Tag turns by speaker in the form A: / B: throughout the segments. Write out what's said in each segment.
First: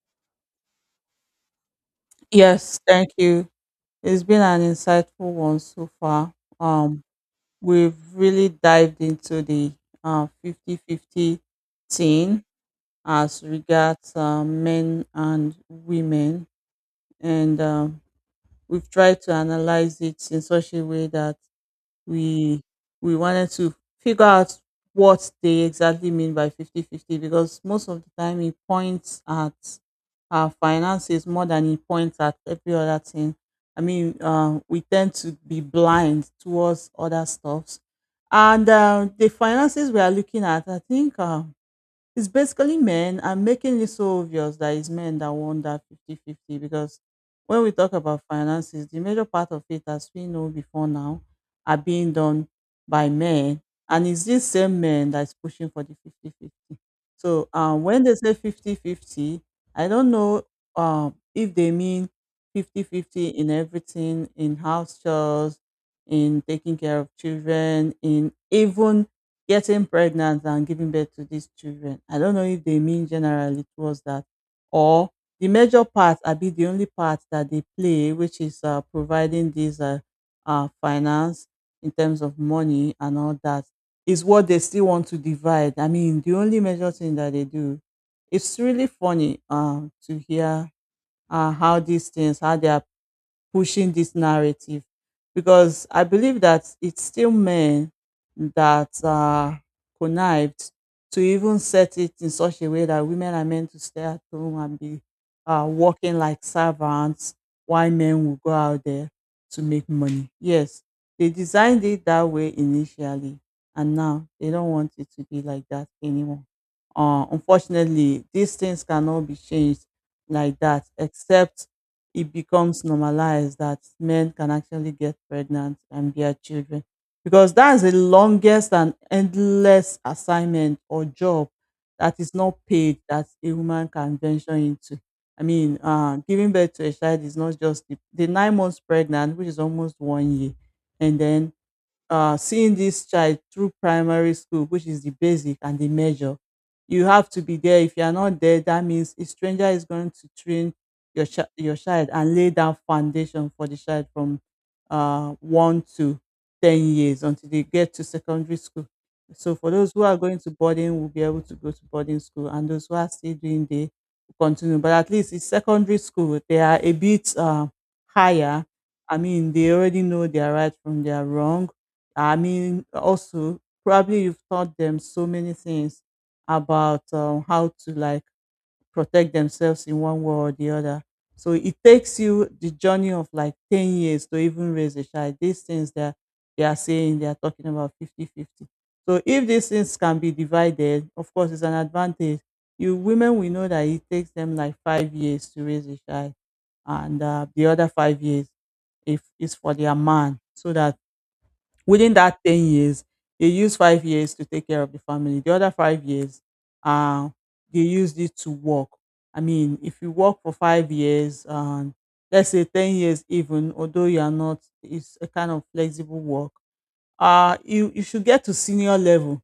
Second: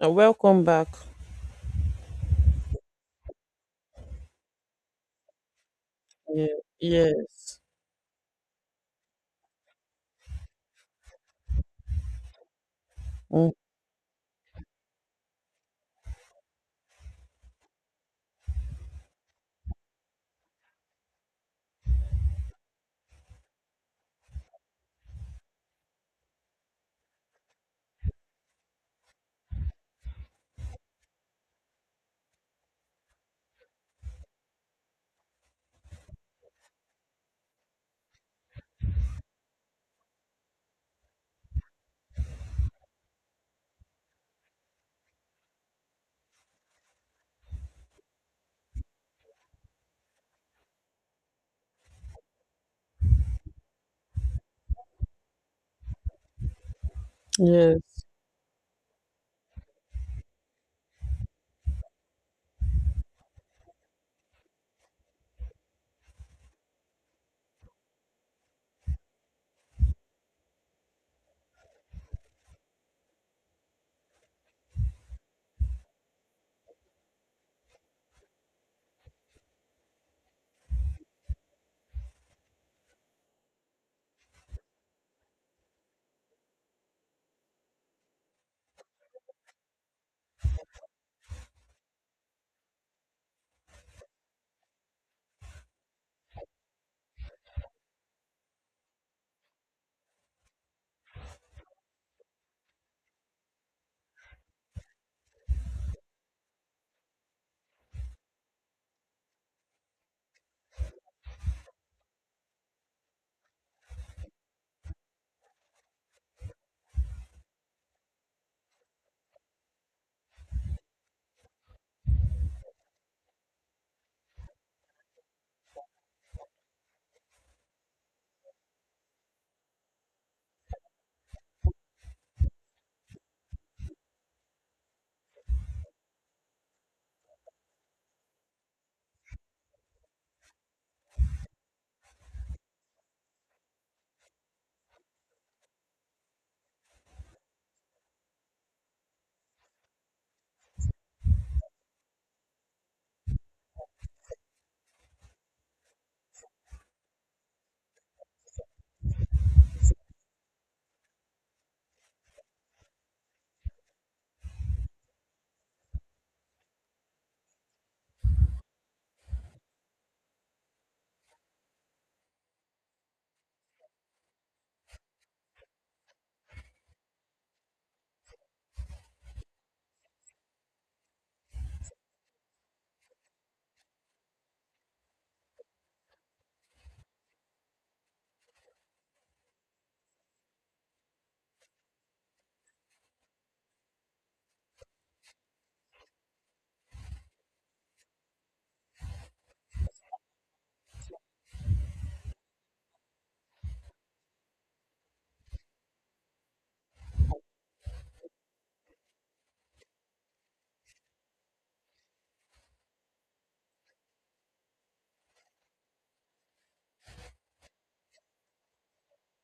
A: And welcome back.
B: Yes, thank you. It's been an insightful one so far.
A: Yeah,
B: Um,
A: yes.
B: we've really dived into the 50 fifty thing as
A: Mm,
B: regards men and women, and we've tried to analyze it in such a way that we we wanted to figure out what they exactly mean by 50 50 because most of the time he points at our finances more than he points at every other thing. I mean, we tend to be blind towards other stuffs. And the finances we are looking at, I think it's basically men. I'm making it so obvious that it's men that won that 50-50 because when we talk about finances, the major part of it, as we know before now, are being done by men. And it's this same men that's pushing for the 50-50. So when
A: yes.
B: they say 50-50, I don't know if they mean 50-50 in everything, in house chores, in taking care of children, in even getting pregnant and giving birth to these children. I don't know if they mean generally towards that or the major part, I be the only part that they play, which is providing these finance in terms of money and all that, is what they still want to divide. I mean, the only major thing that they do. It's really funny to hear how they are pushing this narrative because I believe that it's still men that are connived to even set it in such a way that women are meant to stay at home and be working like servants while men will go out there to make money. Yes, they designed it that way initially, and now they don't want it to be like that anymore. Unfortunately, these things cannot be changed like that except it becomes normalized that men can actually get pregnant and bear children because that's the longest and endless assignment or job that is not paid that a woman can venture into. I mean, giving birth to a child is not just the 9 months pregnant, which is almost one year, and then seeing this child through primary school, which is the basic and the major. You have to be there. If you are not there, that means a stranger is going to train your child and lay down foundation for the child from 1 to 10 years until they get to secondary school. So for those who are going to boarding, will be able to go to boarding school, and those who are still doing day will continue. But at least in secondary school, they are a bit higher. I mean, they already know their right from their wrong. I mean, also, probably you've taught them so many things about how to, like, protect themselves in one way or the other. So it takes you the journey of like 10 years to even raise a child. These things that they are saying, they are talking about 50-50. So if these things can be divided, of course, it's an advantage. You women, we know that it takes them like 5 years to raise a child, and the other 5 years if is for their man, so that within that 10 years, they use 5 years to take care of the family. The other 5 years, uh, they used it to work. I mean, if you work for 5 years, and let's say 10 years even, although you are not, it's a kind of flexible work, you should get to senior level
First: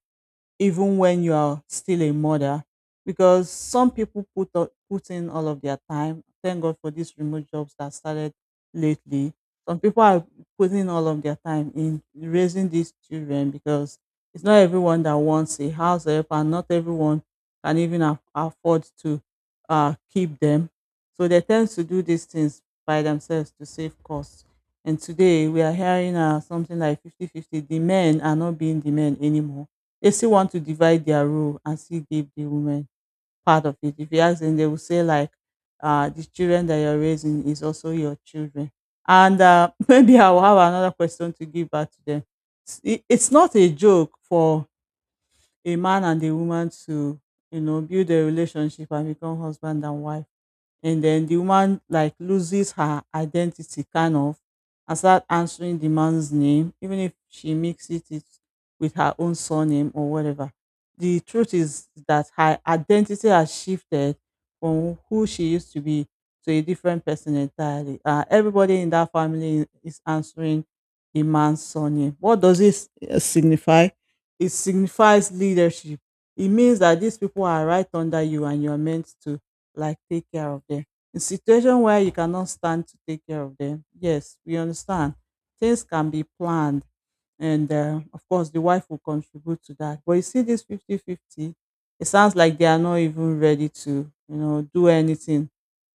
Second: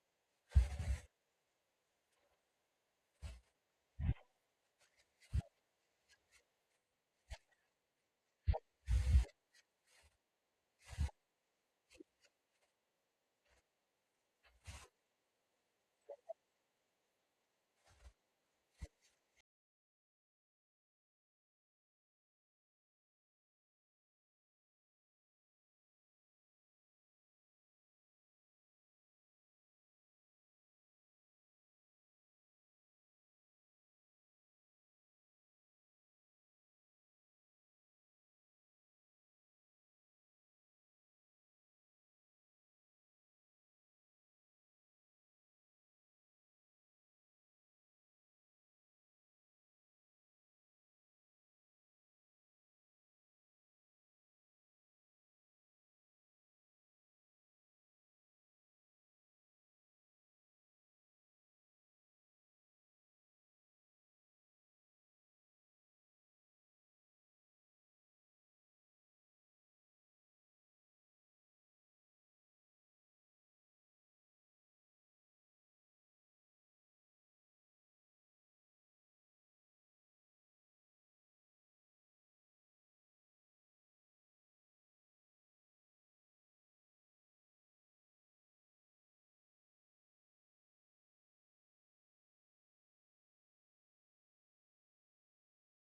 B: even when you are still a mother because some people put in all of their time. Thank god for these remote jobs that started lately. Some people are putting all of their time in raising these children because it's not everyone that wants a house help, and not everyone can even afford to keep them, so they tend to do these things by themselves to save costs. And today we are hearing something like 50-50. The men are not being the men anymore. They still want to divide their role and still give the women part of it. If you ask them, they will say, like, the children that you're raising is also your children. And maybe I will have another question to give back to them. It's not a joke for a man and a woman to build a relationship and become husband and wife, and then the woman, like, loses her identity, kind of, and start answering the man's name. Even if she mixes it with her own surname or whatever, the truth is that her identity has shifted from who she used to be to a different person entirely. Everybody in that family is answering a man's surname. What does this signify? It signifies leadership. It means that these people are right under you and you're meant to, like, take care of them. In situation where you cannot stand to take care of them, yes, we understand. Things can be planned, and of course, the wife will contribute to that. But you see, this 50-50, it sounds like they are not even ready to do anything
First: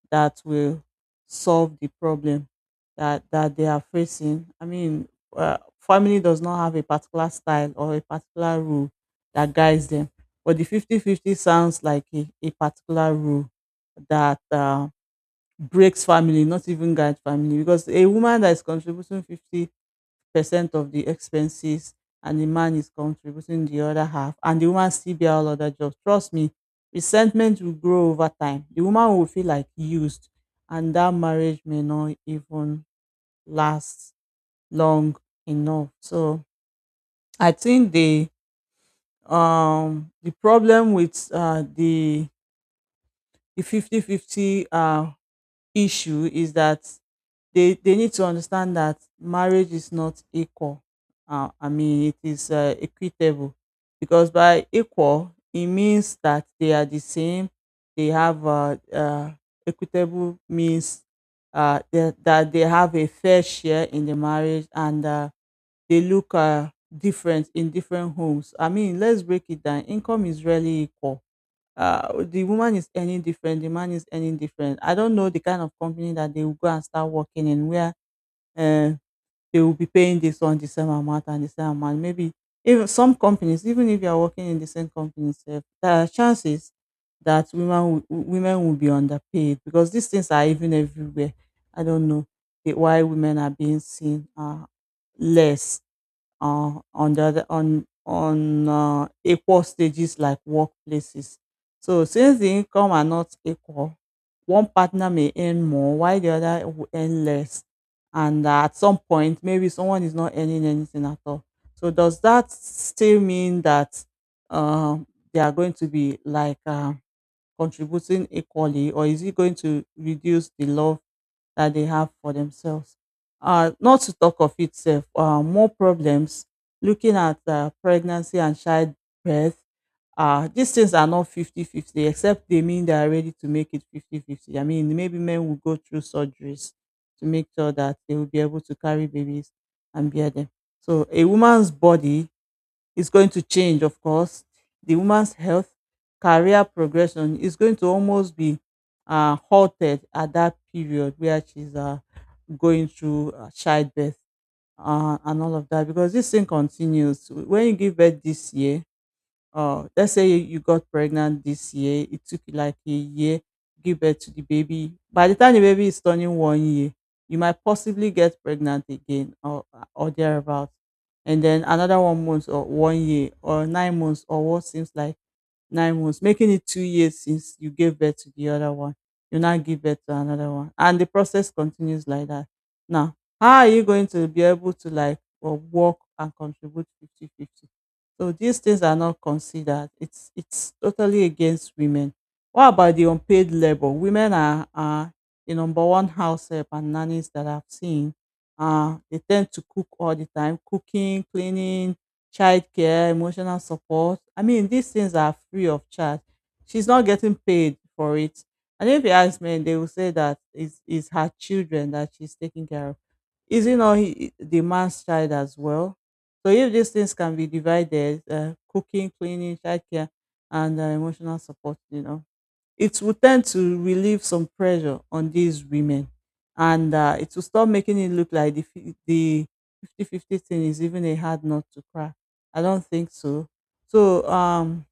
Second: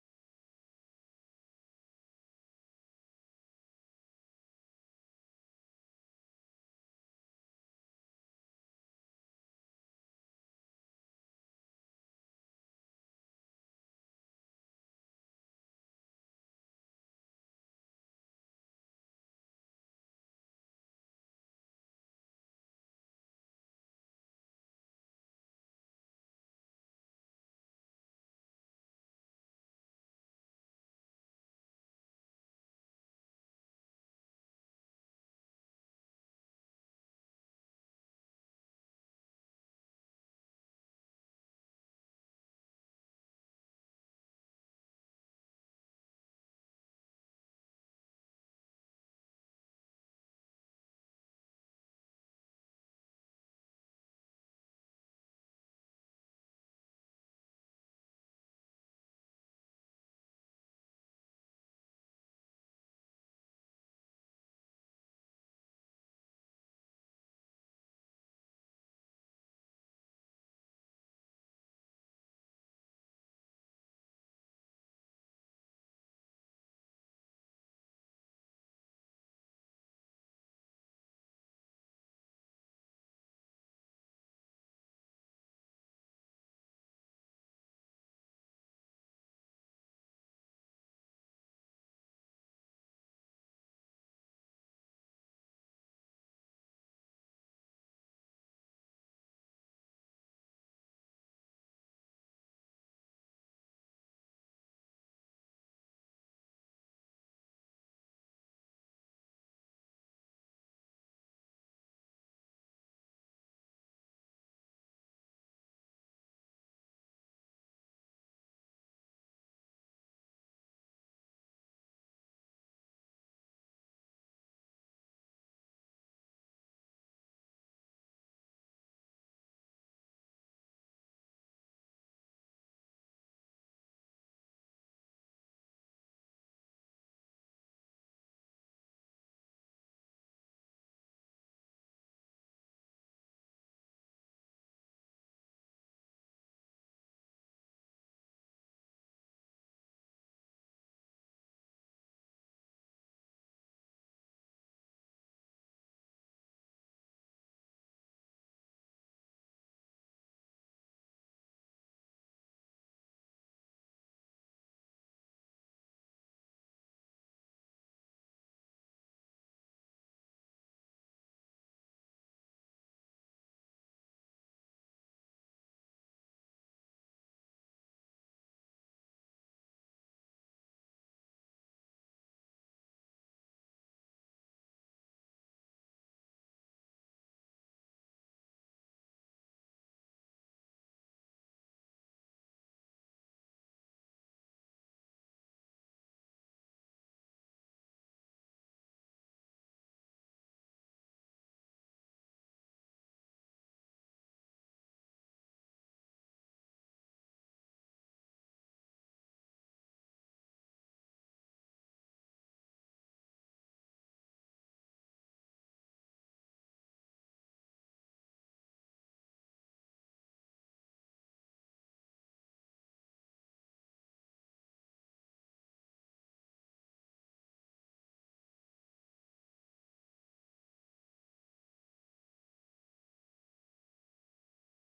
B: that will solve the problem that they are facing. I mean, family does not have a particular style or a particular rule that guides them, but the 50-50 sounds like a particular rule that breaks family, not even guide family, because a woman that is contributing 50% of the expenses and the man is contributing the other half and the woman still be all other jobs. Trust me, resentment will grow over time. The woman will feel, like, used, and that marriage may not even last long enough. So I think the problem with the 50 50 issue is that they need to understand that marriage is not equal. I mean, it is equitable because by equal it means that they are the same. They have equitable means that they have a fair share in the marriage, and they look different in different homes. I mean, let's break it down. Income is really equal. The woman is earning different, the man is earning different. I don't know the kind of company that they will go and start working in where uh, they will be paying this one the same amount and the same amount. Maybe even some companies, even if you are working in the same company, sef, there are chances that women will be underpaid because these things are even everywhere. I don't know why women are being seen less on the other, on equal stages like workplaces. So since the income are not equal, one partner may earn more while the other will earn less, and at some point maybe someone is not earning anything at all. So does that still mean that uh, they are going to be, like, contributing equally, or is it going to reduce the love that they have for themselves? Not to talk of itself, more problems looking at pregnancy and childbirth. These things are not 50-50, except they mean they are ready to make it 50-50. I mean, maybe men will go through surgeries to make sure that they will be able to carry babies and bear them. So, a woman's body is going to change, of course. The woman's health, career progression is going to almost be halted at that period where she's going through childbirth and all of that because this thing continues. When you give birth this year, let's say you got pregnant this year, it took you like a year, give birth to the baby. By the time the baby is turning one year, you might possibly get pregnant again, or thereabout. And then another one month or one year or 9 months or what seems like 9 months, making it 2 years since you gave birth to the other one. You now give birth to another one. And the process continues like that. Now, how are you going to be able to, like, or work and contribute 50-50? So these things are not considered. It's totally against women. What about the unpaid labor? Women are the number one house help and nannies that I've seen. They tend to cook all the time, cooking, cleaning, childcare, emotional support. I mean, these things are free of charge. She's not getting paid for it. And if you ask men, they will say that it's her children that she's taking care of. Is it not the man's child as well? So if these things can be divided, cooking, cleaning, childcare, and emotional support. It will tend to relieve some pressure on these women and it will stop making it look like the 50 fifty thing is even a hard nut to crack. I don't think so. so um,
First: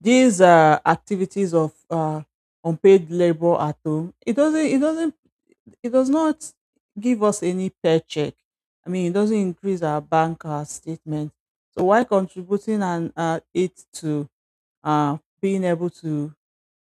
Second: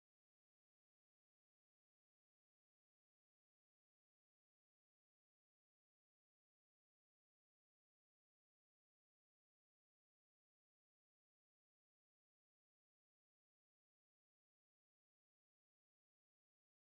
B: these activities of unpaid labor at home, it doesn't, it does not give us any paycheck. I mean, it doesn't increase our bank statement. So why contributing and it to being able to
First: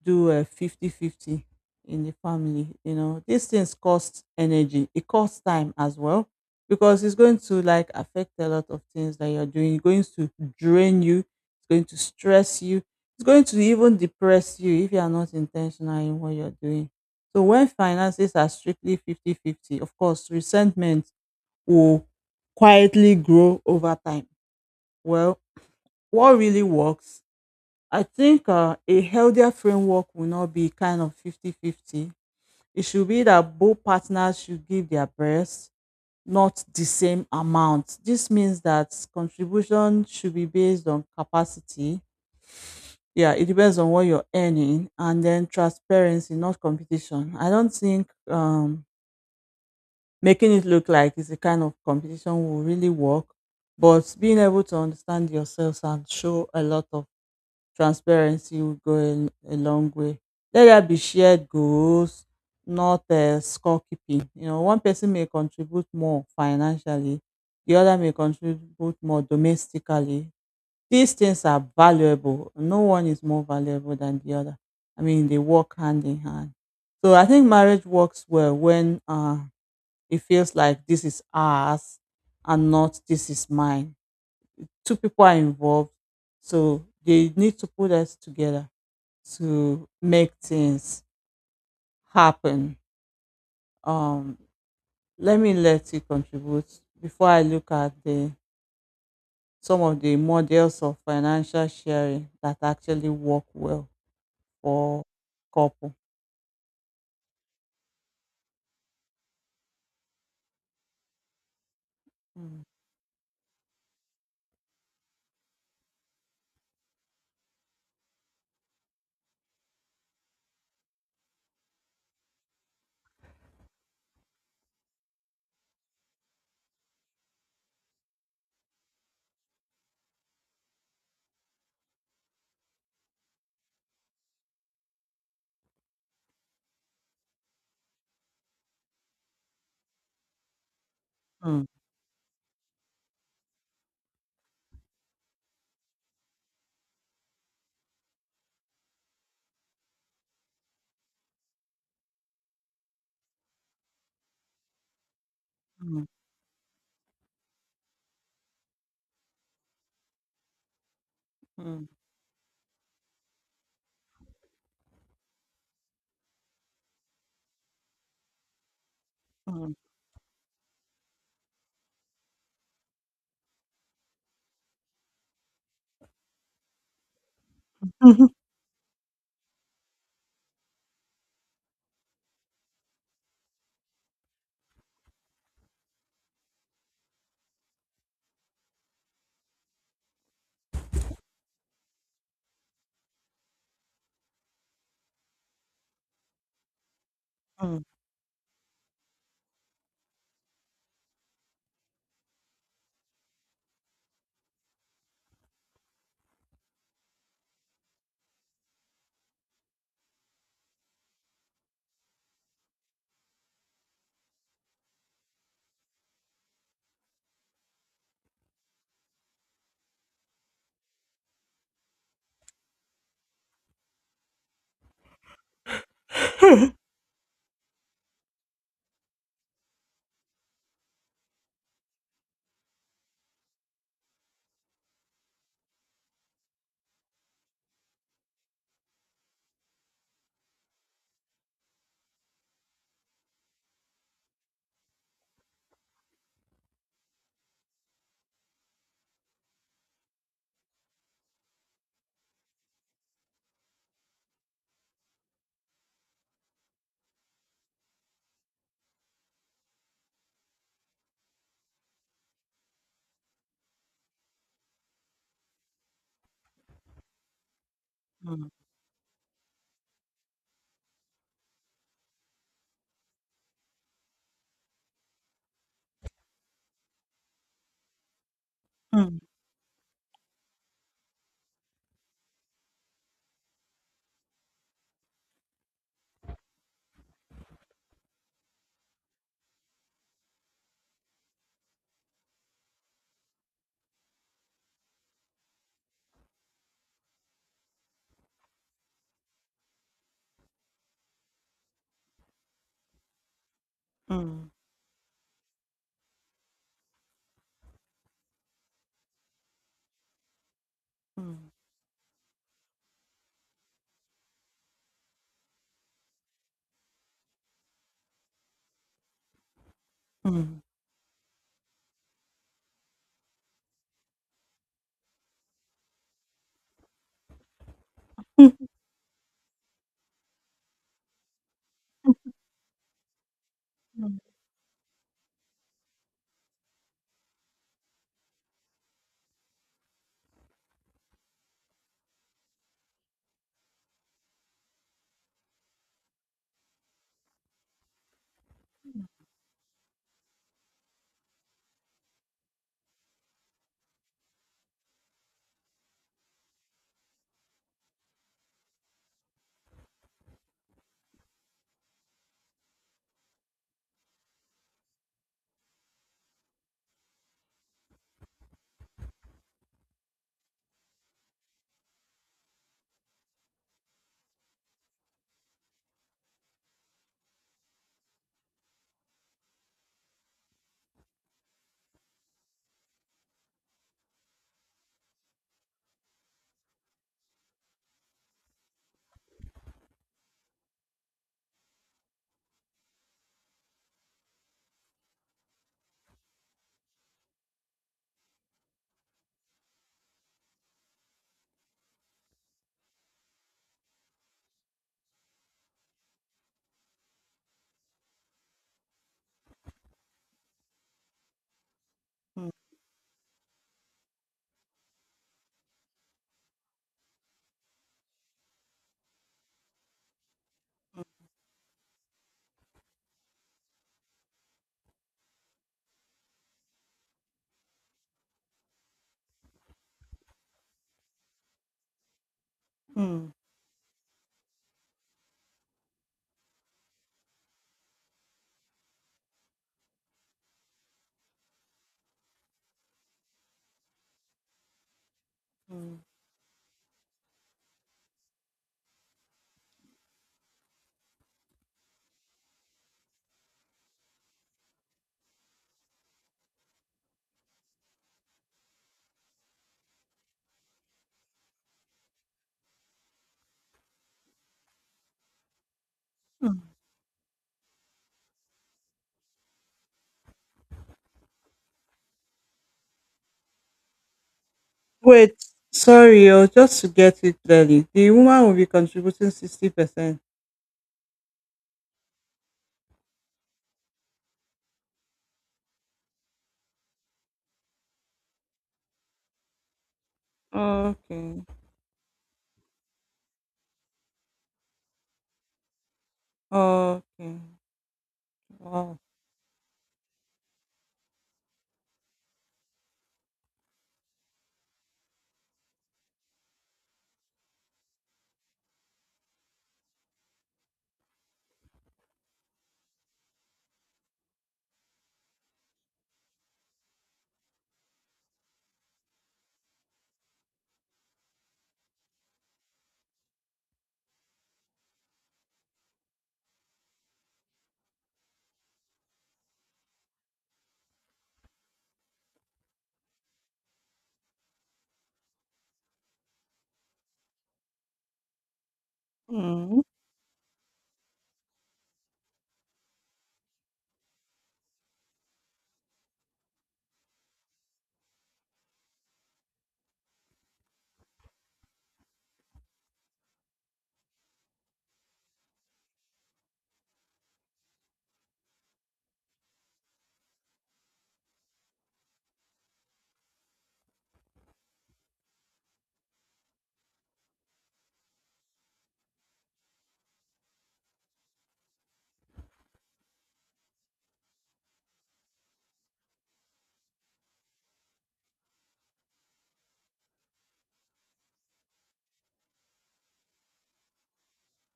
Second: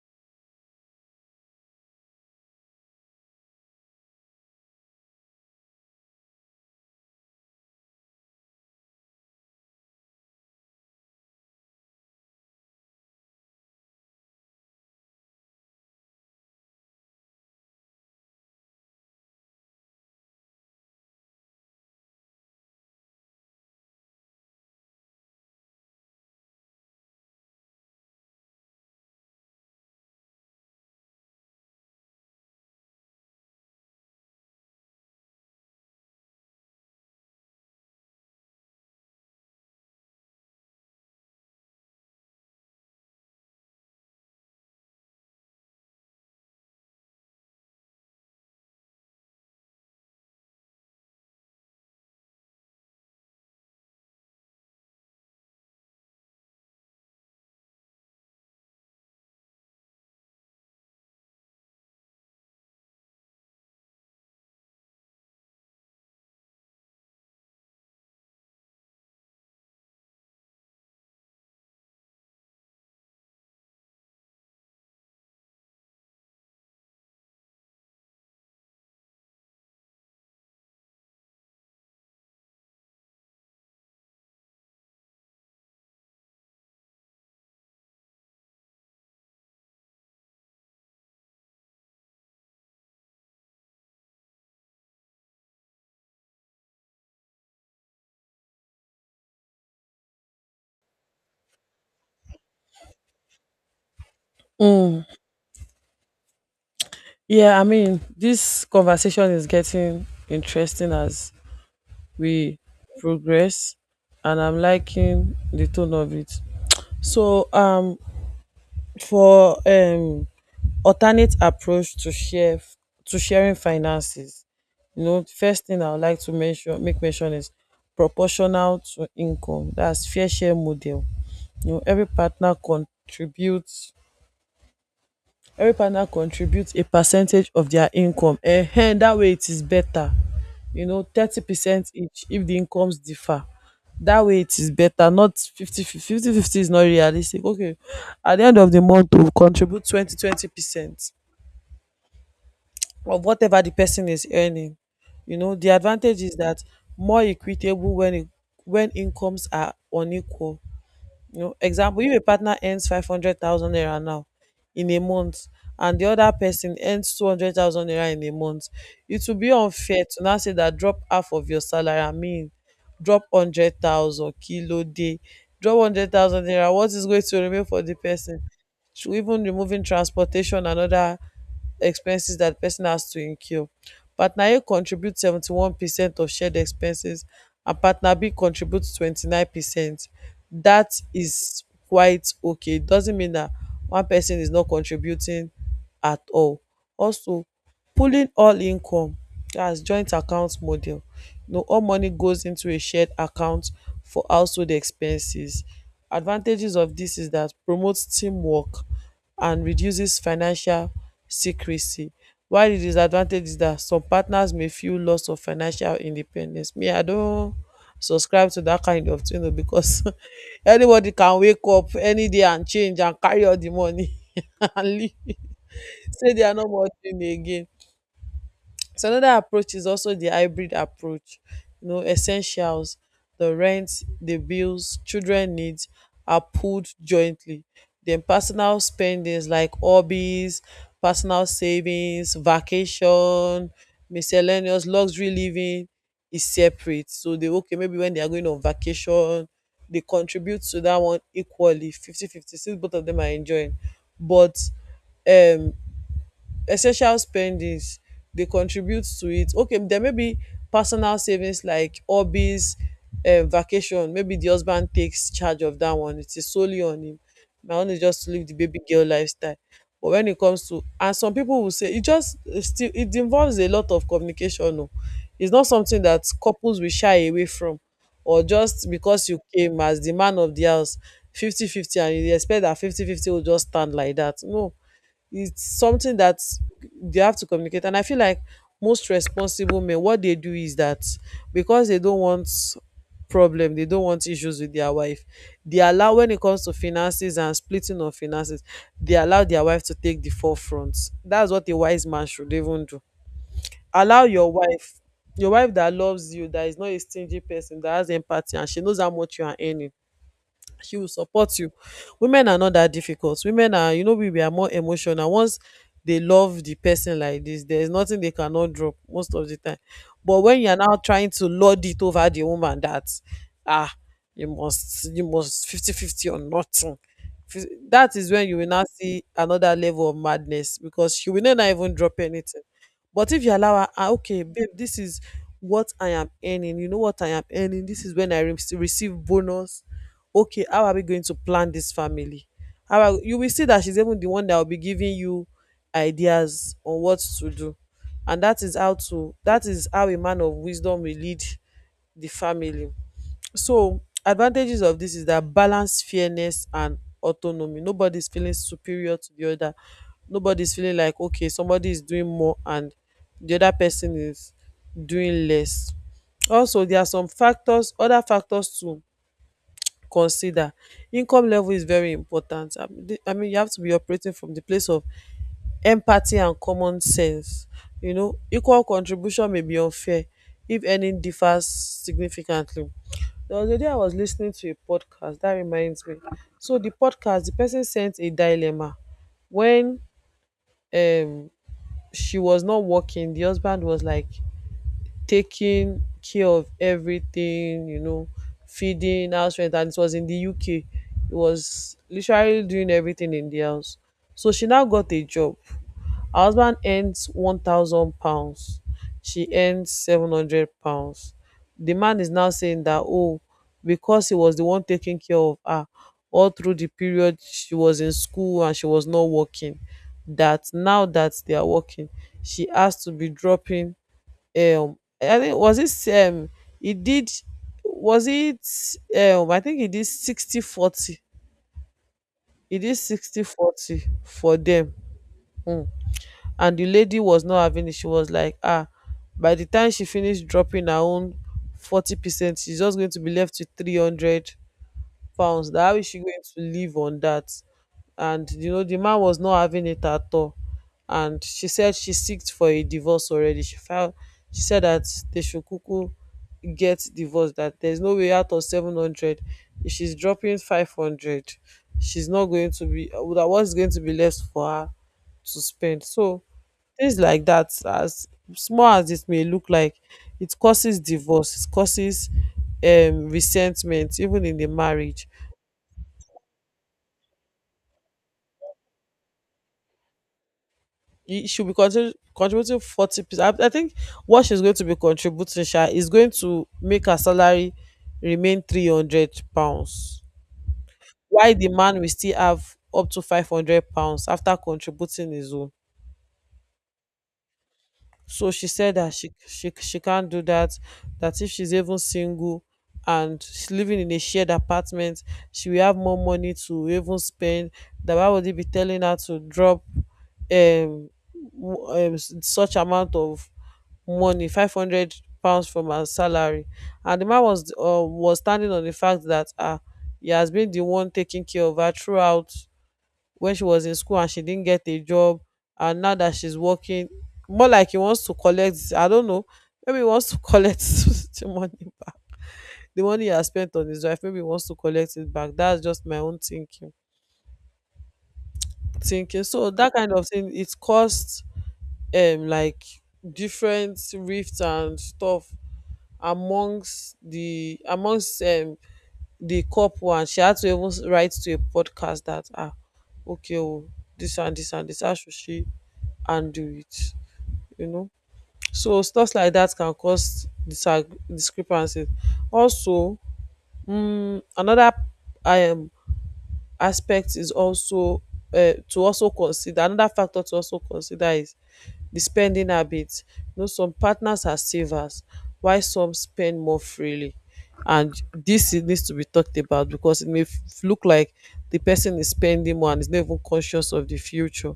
B: do a 50-50 in the family? You know, these things cost energy, it costs time as well, because it's going to like affect a lot of things that you're doing. It's going to drain you, it's going to stress you, it's going to even depress you if you are not intentional in what you're doing. So when finances are strictly 50-50, of course resentment will quietly grow over time. Well, what really works? I think a healthier framework will not be kind of 50-50. It should be that both partners should give their best, not the same amount. This means that contribution should be based on capacity. Yeah, it depends on what you're earning, and then transparency, not competition. I don't think making it look like it's a kind of competition will really work, but being able to understand yourselves and show a lot of transparency will go a long way. Let there be shared goals, not scorekeeping. You know, one person may contribute more financially, the other may contribute more domestically. These things are valuable. No one is more valuable than the other. I mean, they work hand in hand. So I think marriage works well when it feels like this is ours and not this is mine. Two people are involved, so they need to put us together to make things happen. Um, Let me let you contribute before I look at the some of the models of financial sharing that actually work well for
A: Mm.
B: couple.
A: Yeah, I mean, this conversation is getting interesting as we
B: Mm,
A: progress, and I'm liking the tone of it. So, for alternate approach to share to sharing finances, you know, the first thing I would like to mention make mention is proportional to income. That's fair share model. You know, every partner contributes a percentage of their income, and that way it is better. You know, thirty
B: mm,
A: percent each if the incomes differ. That way it is better. Not 50 is not realistic. Okay, at the end of the month we contribute 20 20 percent of whatever the person is earning. You know, the
B: mm,
A: advantage is that more equitable when when incomes are unequal. You know,
B: mm,
A: example, if a partner earns 500,000 naira now in a month and the other person earns 200,000 naira in a month, it will be
B: mm,
A: unfair to now say that drop half of your salary. I mean, drop 100,000 kilo day, drop 100,000 naira. What is going to remain for the person? So even removing transportation and other expenses that person has to incur. Partner A contributes 71% of shared expenses and partner B contributes 29%. That is quite okay. It doesn't mean that one person is not contributing at all. Also,
B: mm,
A: pooling all income, that's joint account model. You know, all money goes into a shared account for household expenses. Advantages of this is that promotes teamwork and reduces financial secrecy, while the disadvantage is that some partners may feel loss of financial independence. Me, I don subscribe to that kind of thing oo, because anybody can wake up any day and change and carry all the money and leave, say they are not working again. So another approach is also the hybrid approach. You know, essentials, the rent, the bills, children needs are pulled jointly. Then personal spendings like hobbies, personal savings, vacation, miscellaneous luxury living is separate. So they okay, maybe when they are going on vacation, they contribute to that one equally, 50 50. 50 since both of them are enjoying. But um essential spendings dey contribute to it. Okay, then maybe personal savings like hobbies, vacation, maybe the husband takes charge of that one. It is solely on him. My own is just to live
B: mm,
A: the baby girl lifestyle. But when it comes to, and some people will say it just it still it involves a lot of communication. Oh. It's not something that couples will shy away from, or just
B: mm, mm,
A: because you came as the man of the house, 50-50, and you expect that 50-50 will just stand like that. No, it's something that they have to communicate. And I feel like most responsible men, what they do is that, because they don't want issues with their wife, they allow, when it comes to finances and splitting of finances, they allow their wife to take the forefront. That's what a wise man should even do. Allow
B: mm,
A: your wife, your wife that loves you, that is not a stingy person, that has empathy, and she knows how much you are earning. She will
B: mm,
A: support you. Women are not that difficult. Women are, you know, we are more emotional. Once they love the person like this, there is nothing they cannot drop most of the time. But
B: mm,
A: when you are now trying to lord it over the woman that, ah, you must, 50 50 or nothing. That is when you will now see another level of madness, because she will not even drop anything. But if you allow her, ah,
B: mm,
A: okay, babe, this is what I am earning. You know what I am earning. This is when I receive bonus. Okay, how are we going to plan this family? You will see that she's even the one that will be giving you ideas on what to do, and that is how a man of wisdom will lead the family. So advantages of this is that balance fairness and autonomy. Nobody's feeling superior to the other. Nobody's feeling like okay, somebody is doing more and the other person is doing less. Also, there are some factors, other factors to consider. Income level is very important. I mean, I mean, you have to be operating from the place of empathy and common sense. You know, equal contribution may be unfair if earning differs significantly. There was a day I was listening to a podcast that reminds me. So the podcast, the person sent a dilemma. When um she was not working, the husband was like, taking care of everything, you know, feeding, house rent, and it was in the UK. It was literally doing everything in the house. So she now got a job. Her husband earns £1,000. She earns £700. The man is
B: mm.
A: now saying that, oh, because he was the one taking care of her all through the period she was in school and she was not working, that now that they are working, she has to be dropping I think was it he did was it I think he did 60-40. He did 60-40 for them. Mm. And the lady was not having it. She was like, ah, by the time she finished dropping her own 40%, she's just going to be left with 300 pounds. That how
B: Mm.
A: is she going to live on that? And you know, the man was not having it at all. And she said she seeked for a divorce already. She filed. She said that they should kuku get divorced, that there's no way out of 700. If she's dropping 500, she's not going to be, that, what's going to be left for her to spend? So things like that, as small as it may look like, it causes divorce, it causes resentment even in the marriage.
B: Wait, sorry, oh, just to get it clearly, the woman will be contributing 60%.
A: It should be contributing 40%. I think what she's going to be contributing sha is going to make her salary remain £300.
B: Okay,
A: Why the man will still have up to £500 after contributing his own.
B: okay.
A: So she said
B: 어.
A: that she she can't do that, that if she's even single and she's living in a shared apartment, she will have more money to even spend. That why would he be telling her to drop such amount of money, 500 pounds from her salary. And the man was standing on the fact that, he has been the one taking care of her throughout when she was in school and she didn't get a job. And now that she's working, more like he wants to collect, I don't know, maybe he wants to collect the money, the money he has spent on his wife, maybe he wants to collect it back. That's just my own thinking. So
B: 음.
A: that kind of thing, it caused like different rifts and stuff amongst the couple. And she had to even write to a podcast that, ah, okay oh, this and this and this how should she handle it, you know. So stuff like that can cause discrepancies. Also, another um aspect is also, to also consider another factor to also consider is the spending habits. You know, some partners are savers while some spend more freely. And this, it needs to be talked about, because it may look like the person is spending more and is not even conscious of the future.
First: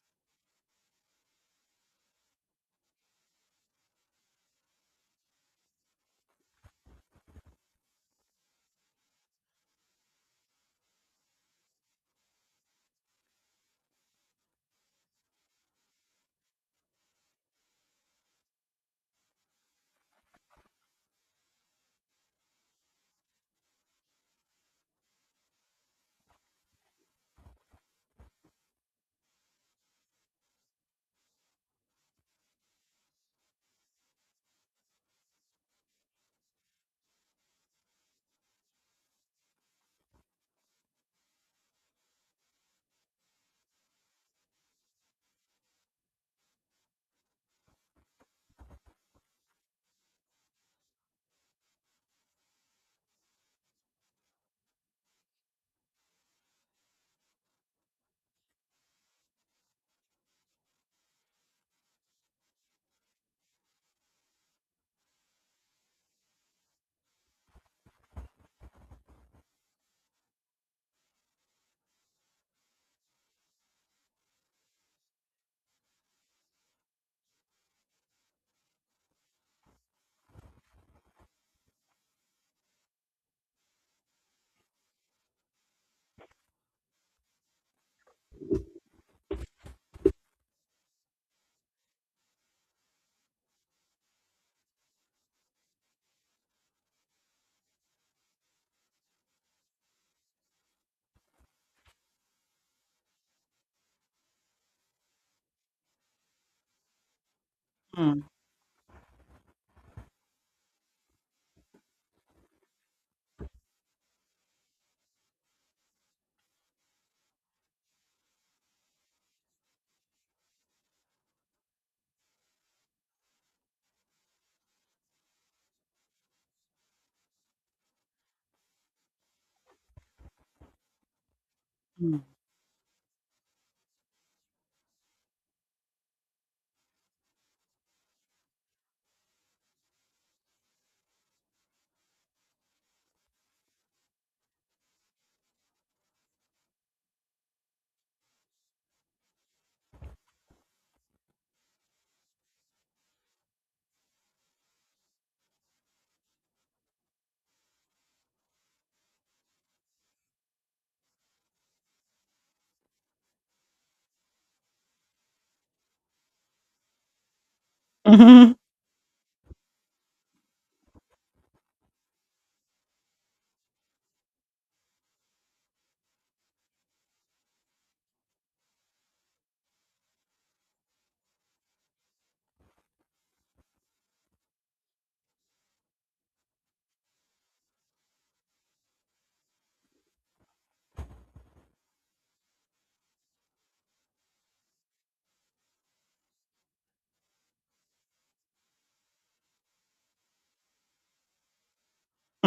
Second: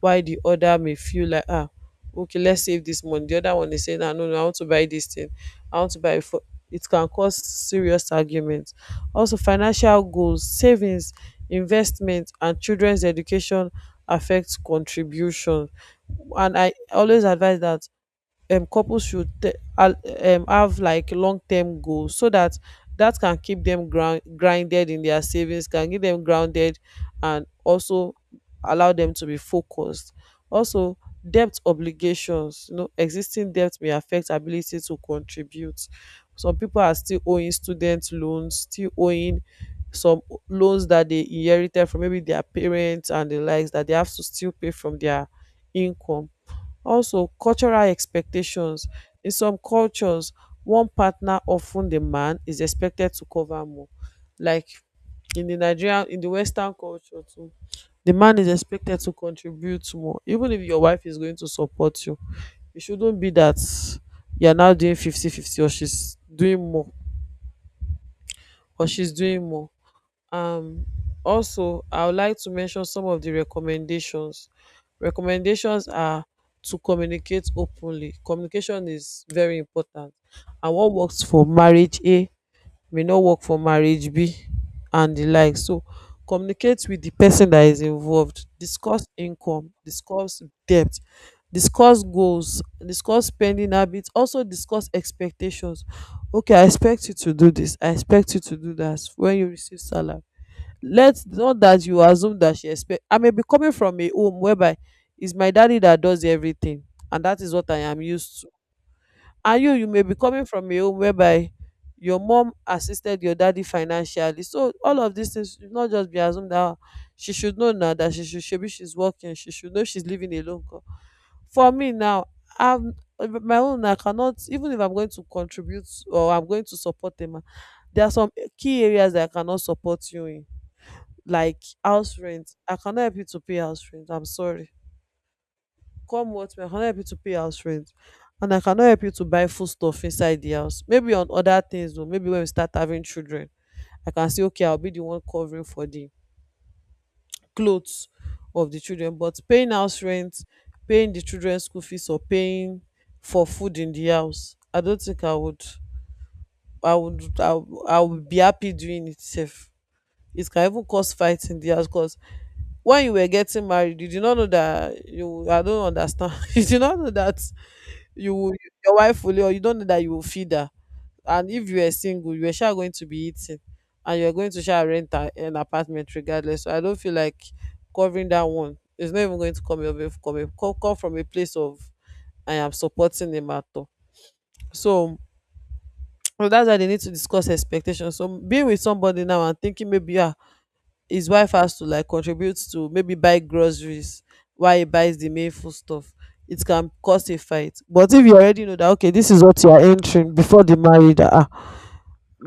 A: While the other may feel like, ah, okay, let's save this money. The other one is saying, ah, no, I want to buy this thing. I want to buy it for, it can cause serious arguments. Also, financial goals, savings, investment, and children's education affect contribution. And I always advise that, couples should have like long-term goals so that can keep them grounded in their savings, can keep them grounded, and also allow them to be focused. Also, debt obligations. You know, existing debt may affect ability to contribute. Some people are still owing student loans, still owing some loans that they inherited from maybe their parents and the likes, that they have to still pay from their income. Also, cultural expectations. In some cultures, one partner, often the man, is expected to cover more. Like in the Nigerian, in the Western culture too, the man is expected to contribute more. Even if your wife is going to support you, it shouldn't be that you're now doing fifty-fifty, or she's doing more or she's doing more um also, I would like to mention some of the recommendations. Recommendations are to communicate openly. Communication is very important, and what works for marriage A may not work for marriage B and the like. So communicate with the person that is involved. Discuss income, discuss debt, discuss goals, discuss spending habits, also discuss expectations. Okay, I expect you to do this, I expect you to do that when you receive salary. Let not that you assume that she expect. I may be coming from a home whereby it's my daddy that does everything, and that is what I am
B: 음
A: used to. And you may be coming from a home whereby your mom assisted your daddy financially. So all of these things should not just be assumed. That, ah, she should know now that she should, shebi, she's working, she should know, she's living alone. 'Cause for me now, I'm my own, I cannot. Even if I'm going to contribute or I'm going to support Emma, there are some key areas that I cannot support you in, like house
B: 음.
A: rent. I cannot help you to pay house rent, I'm sorry. Come what may, I cannot help you to pay house rent. And I cannot help you to buy food stuff inside the house. Maybe on other things though, maybe when we start having children, I can say, okay, I'll be the one covering for the clothes of the children. But paying house rent, paying the children school fees, or paying for food in the house, I don't think I would be happy doing it. Safe. It can even cause fight in the house. Because when you were getting married, you did not know that you, I don't understand, you did not know that you
B: Mhm.
A: will- your wife will, or you don't know that you will feed her. And if you were single, you were sure going to be eating, and you're going to share rent an apartment regardless. So I don't feel like covering that one. It's not even going to come up. Come from a place of I am supporting the matter. So, well, that's why they need to discuss expectations. So being with somebody now and thinking, maybe, yeah, his wife has to like contribute to maybe buy groceries while he buys the main food stuff, it can cause a fight. But if you already know that, okay, this is what you are entering before the marriage, that, ah,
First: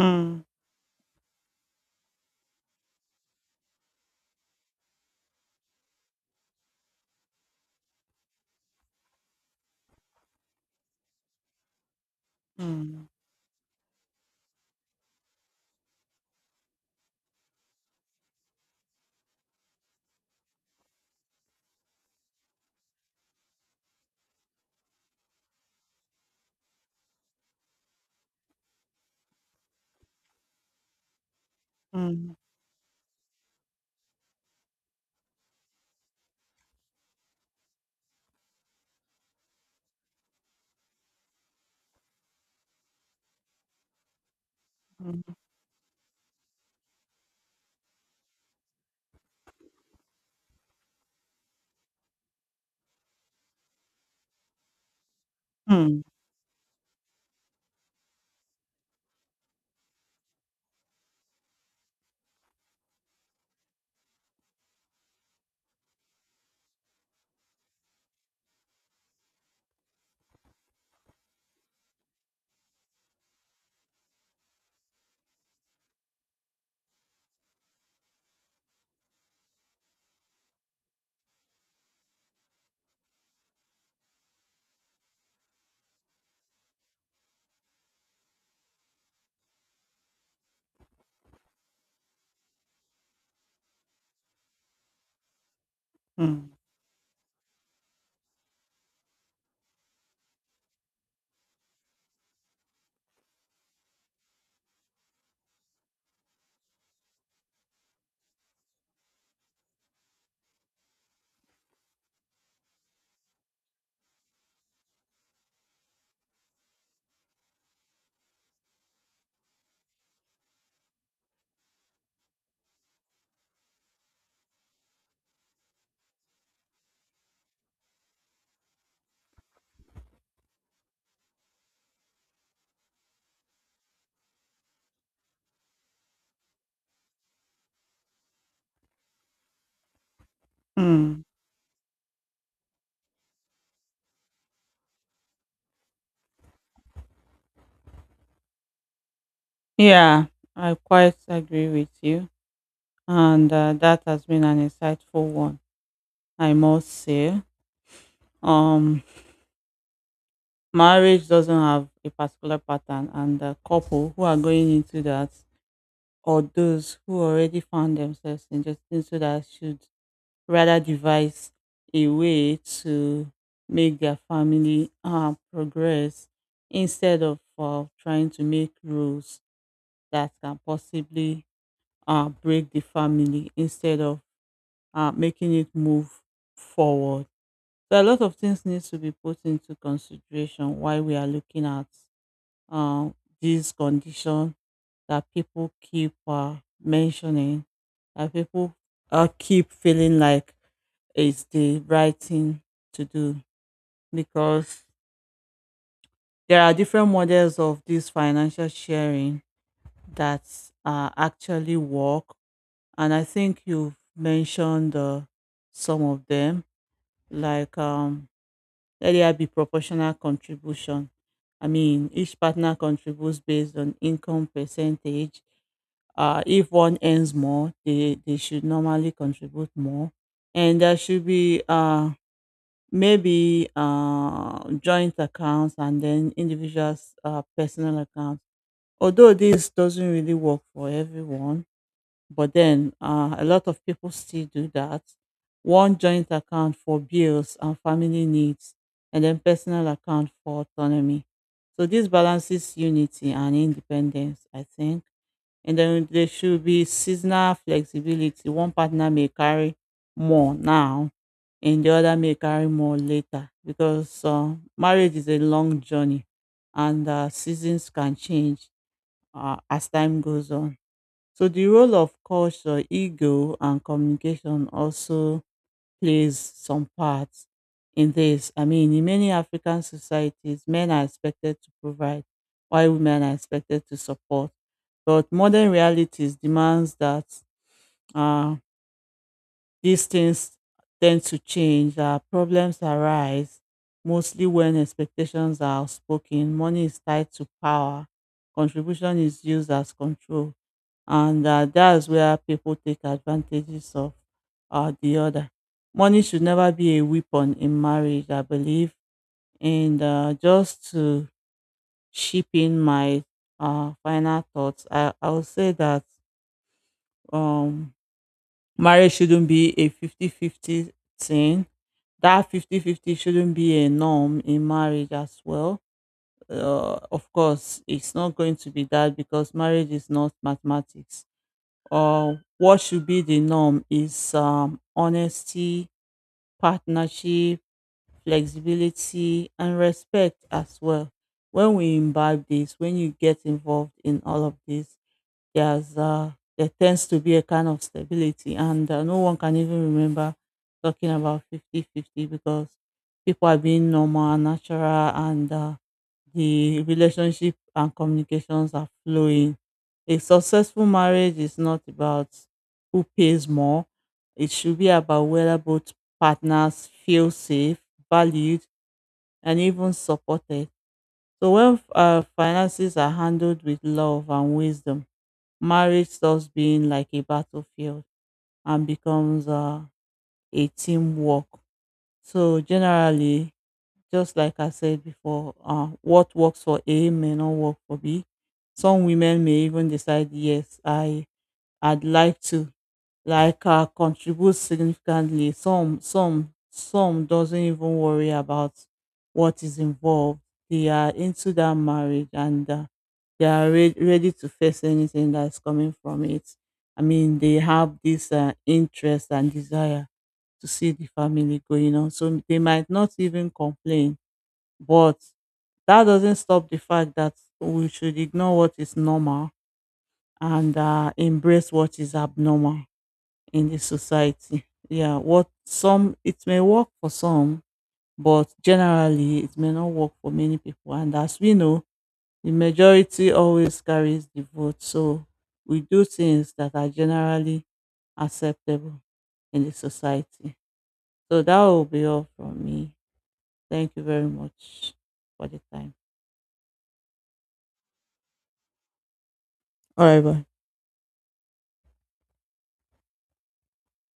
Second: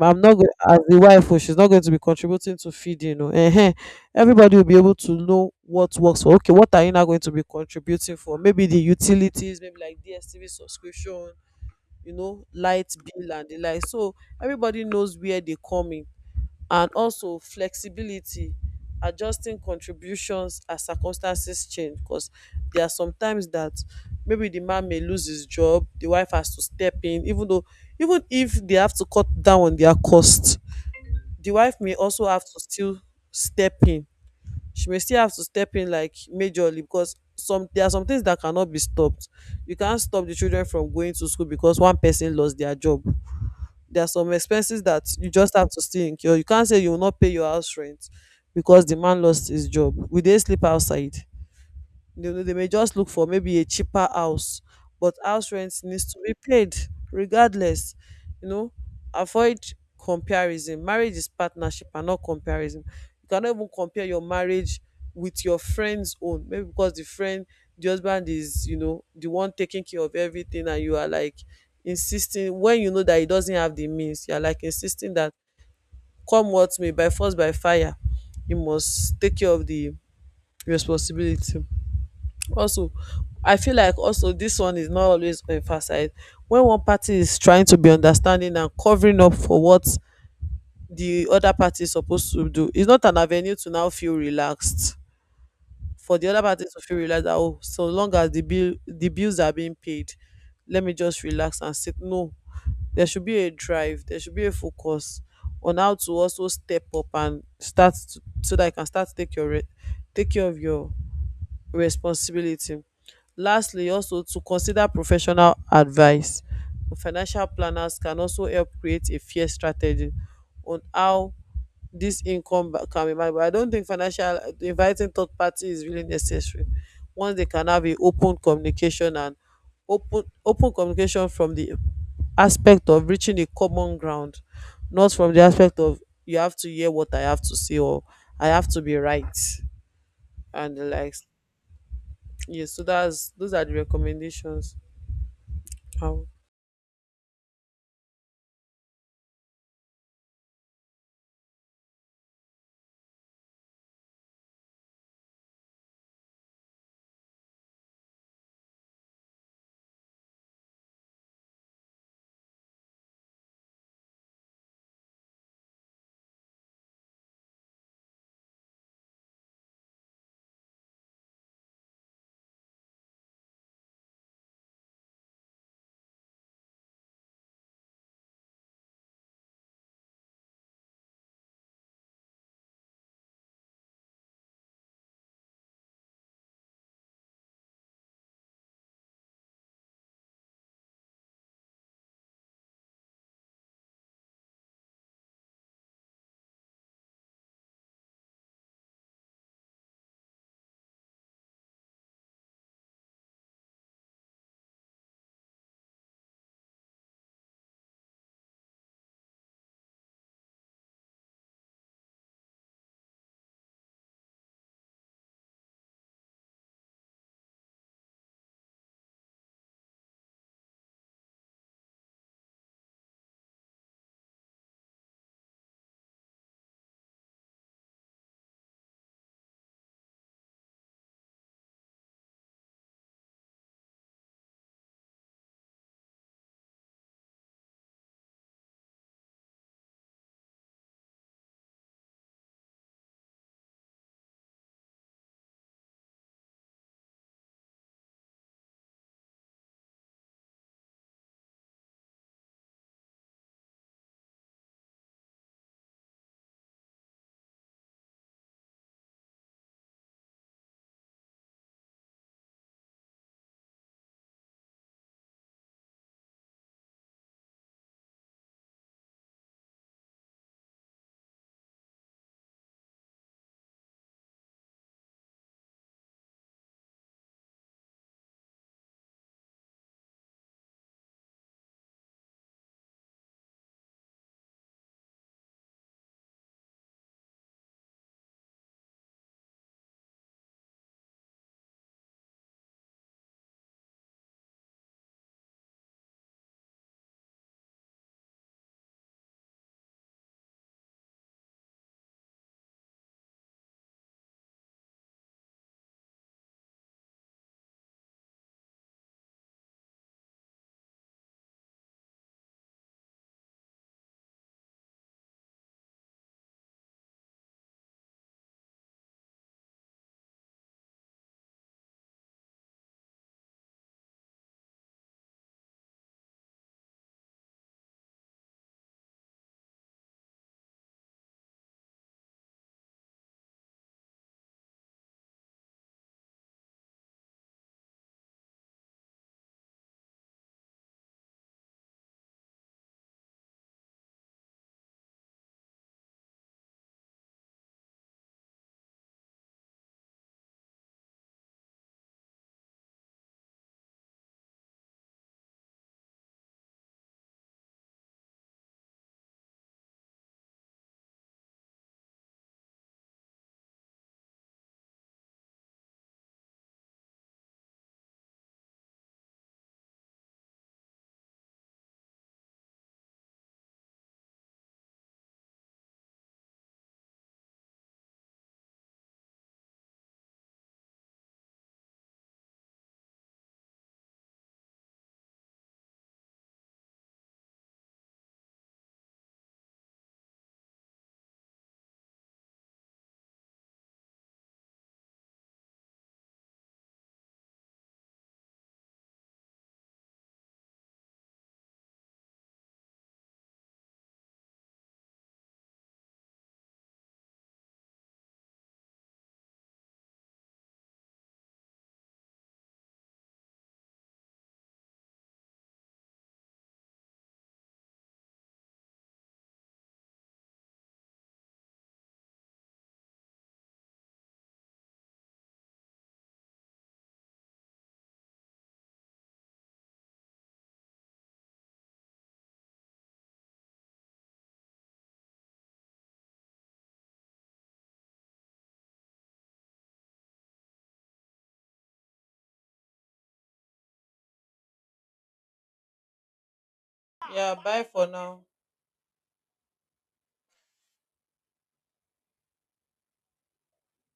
A: I'm not going as the wife, oh, she's not going to be contributing to feeding, oh, everybody will be able to know what works for. Okay, what are you now going to be contributing for? Maybe the utilities, maybe like DStv subscription, you know, light
B: mm,
A: bill and the like. So everybody knows where they come in. And also flexibility, adjusting contributions as circumstances change, because there are sometimes that maybe the man may lose his job, the wife has to step in. Even though, even if they have to cut down on their cost, the wife may also
B: mm,
A: have to still step in. She may still have to step in, like majorly. Because some there are some things that cannot be stopped. You can't stop the children from going to school because one person lost their job. There are some expenses that
B: mm,
A: you just have to still incur. You can't say you will not pay your house rent because the man lost his job. Will they sleep outside? They may just look for maybe a cheaper house, but house rent
B: mm,
A: needs to be paid regardless, you know. Avoid comparison. Marriage is partnership and not comparison. You cannot even compare your marriage with your friend's own, maybe because the friend, the husband is, you know, the one taking care of everything, and you are like insisting when you know that he doesn't have the means. You are like insisting that come what may, by force, by fire, you must take care of the responsibility. Also, I feel like, also this one is not always emphasized. When one party is trying to be understanding and covering up for what the other party is supposed to do, it's not an avenue to now feel relaxed, for the other
B: mm,
A: party to feel relaxed that, oh, so long as the bills are being paid, let me just relax and sit. No, there should be a drive, there should be a focus on how to also step up and so that you can start to take care of your responsibility. Lastly, also to consider professional advice. Financial planners can also help create a fair strategy on how this can be managed. But I don't think financial, inviting third party is really necessary. Once they can have a open communication, and open communication from the aspect of reaching a common ground, not from the aspect of you have to hear what I have to say, or I have to be right and the
B: mm.
A: likes. Yes, so that's those are the recommendations. How?
B: Yeah, I quite agree with you, and, that has been an insightful one, I must say. Um, Marriage doesn't have a particular pattern, and the couple who are going into that or those who already found themselves in just into that should rather devise a way to make their family progress instead of trying to make rules that can possibly break the family instead of making it move forward. So a lot of things needs to be put into consideration while we are looking at uh, this condition that people keep mentioning, that people keep feeling like is the right thing to do, because there are different models of this financial sharing that actually work. And I think you've mentioned some of them, like earlier, be proportional contribution. I mean, each partner contributes based on income percentage. If one earns more, they should normally contribute more. And there should be maybe joint accounts and then individuals personal accounts, although this doesn't really work for everyone, but then a lot of people still do that: one joint account for bills and family needs, and then personal account for autonomy. So this balances unity and independence, I think. And then there should be seasonal flexibility. One partner may carry more now, and the other may carry more later, because marriage is a long journey, and seasons can change as time goes on. So the role of culture, ego, and communication also plays some part in this. I mean, in many African societies, men are expected to provide while women are expected to support. But modern realities demands that uh, these things tend to change. Uh, problems arise mostly when expectations are outspoken, money is tied to power, contribution is used as control, and that's where people take advantages of the other. Money should never be a weapon in marriage, I believe. And just to chip in my final thoughts, I would say that um, marriage shouldn't be a 50-50 thing, that 5050 shouldn't be a norm in marriage as well. Of course, it's not going to be that, because marriage is not mathematics. What should be the norm is honesty, partnership, flexibility, and respect as well. When we imbibe this, when you get involved in all of this, there's uh, there tends to be a kind of stability, and no one can even remember talking about 50-50 because people are being normal and natural, and the relationship and communications are flowing. A successful marriage is not about who pays more. It should be about whether both partners feel safe, valued, and even supported. So when finances are handled with love and wisdom, marriage stops being like a battlefield and becomes a teamwork. So generally, just like I said before, what works for A may not work for B. Some women may even decide, yes, I'd like to like contribute significantly. Some some doesn't even worry about what is involved. They are into that marriage, and they are ready to face anything that's coming from it. I mean, they have this interest and desire to see the family going on, so they might not even complain. But that doesn't stop the fact that we should ignore what is normal and embrace what is abnormal in the society. Yeah, what some, it may work for some, but generally it may not work for many people. And as we know, the majority always carries the vote. So we do things that are generally acceptable in the society. So that will be all from me. Thank you very much for the time.
A: Yeah, bye for now.
B: All right, bye.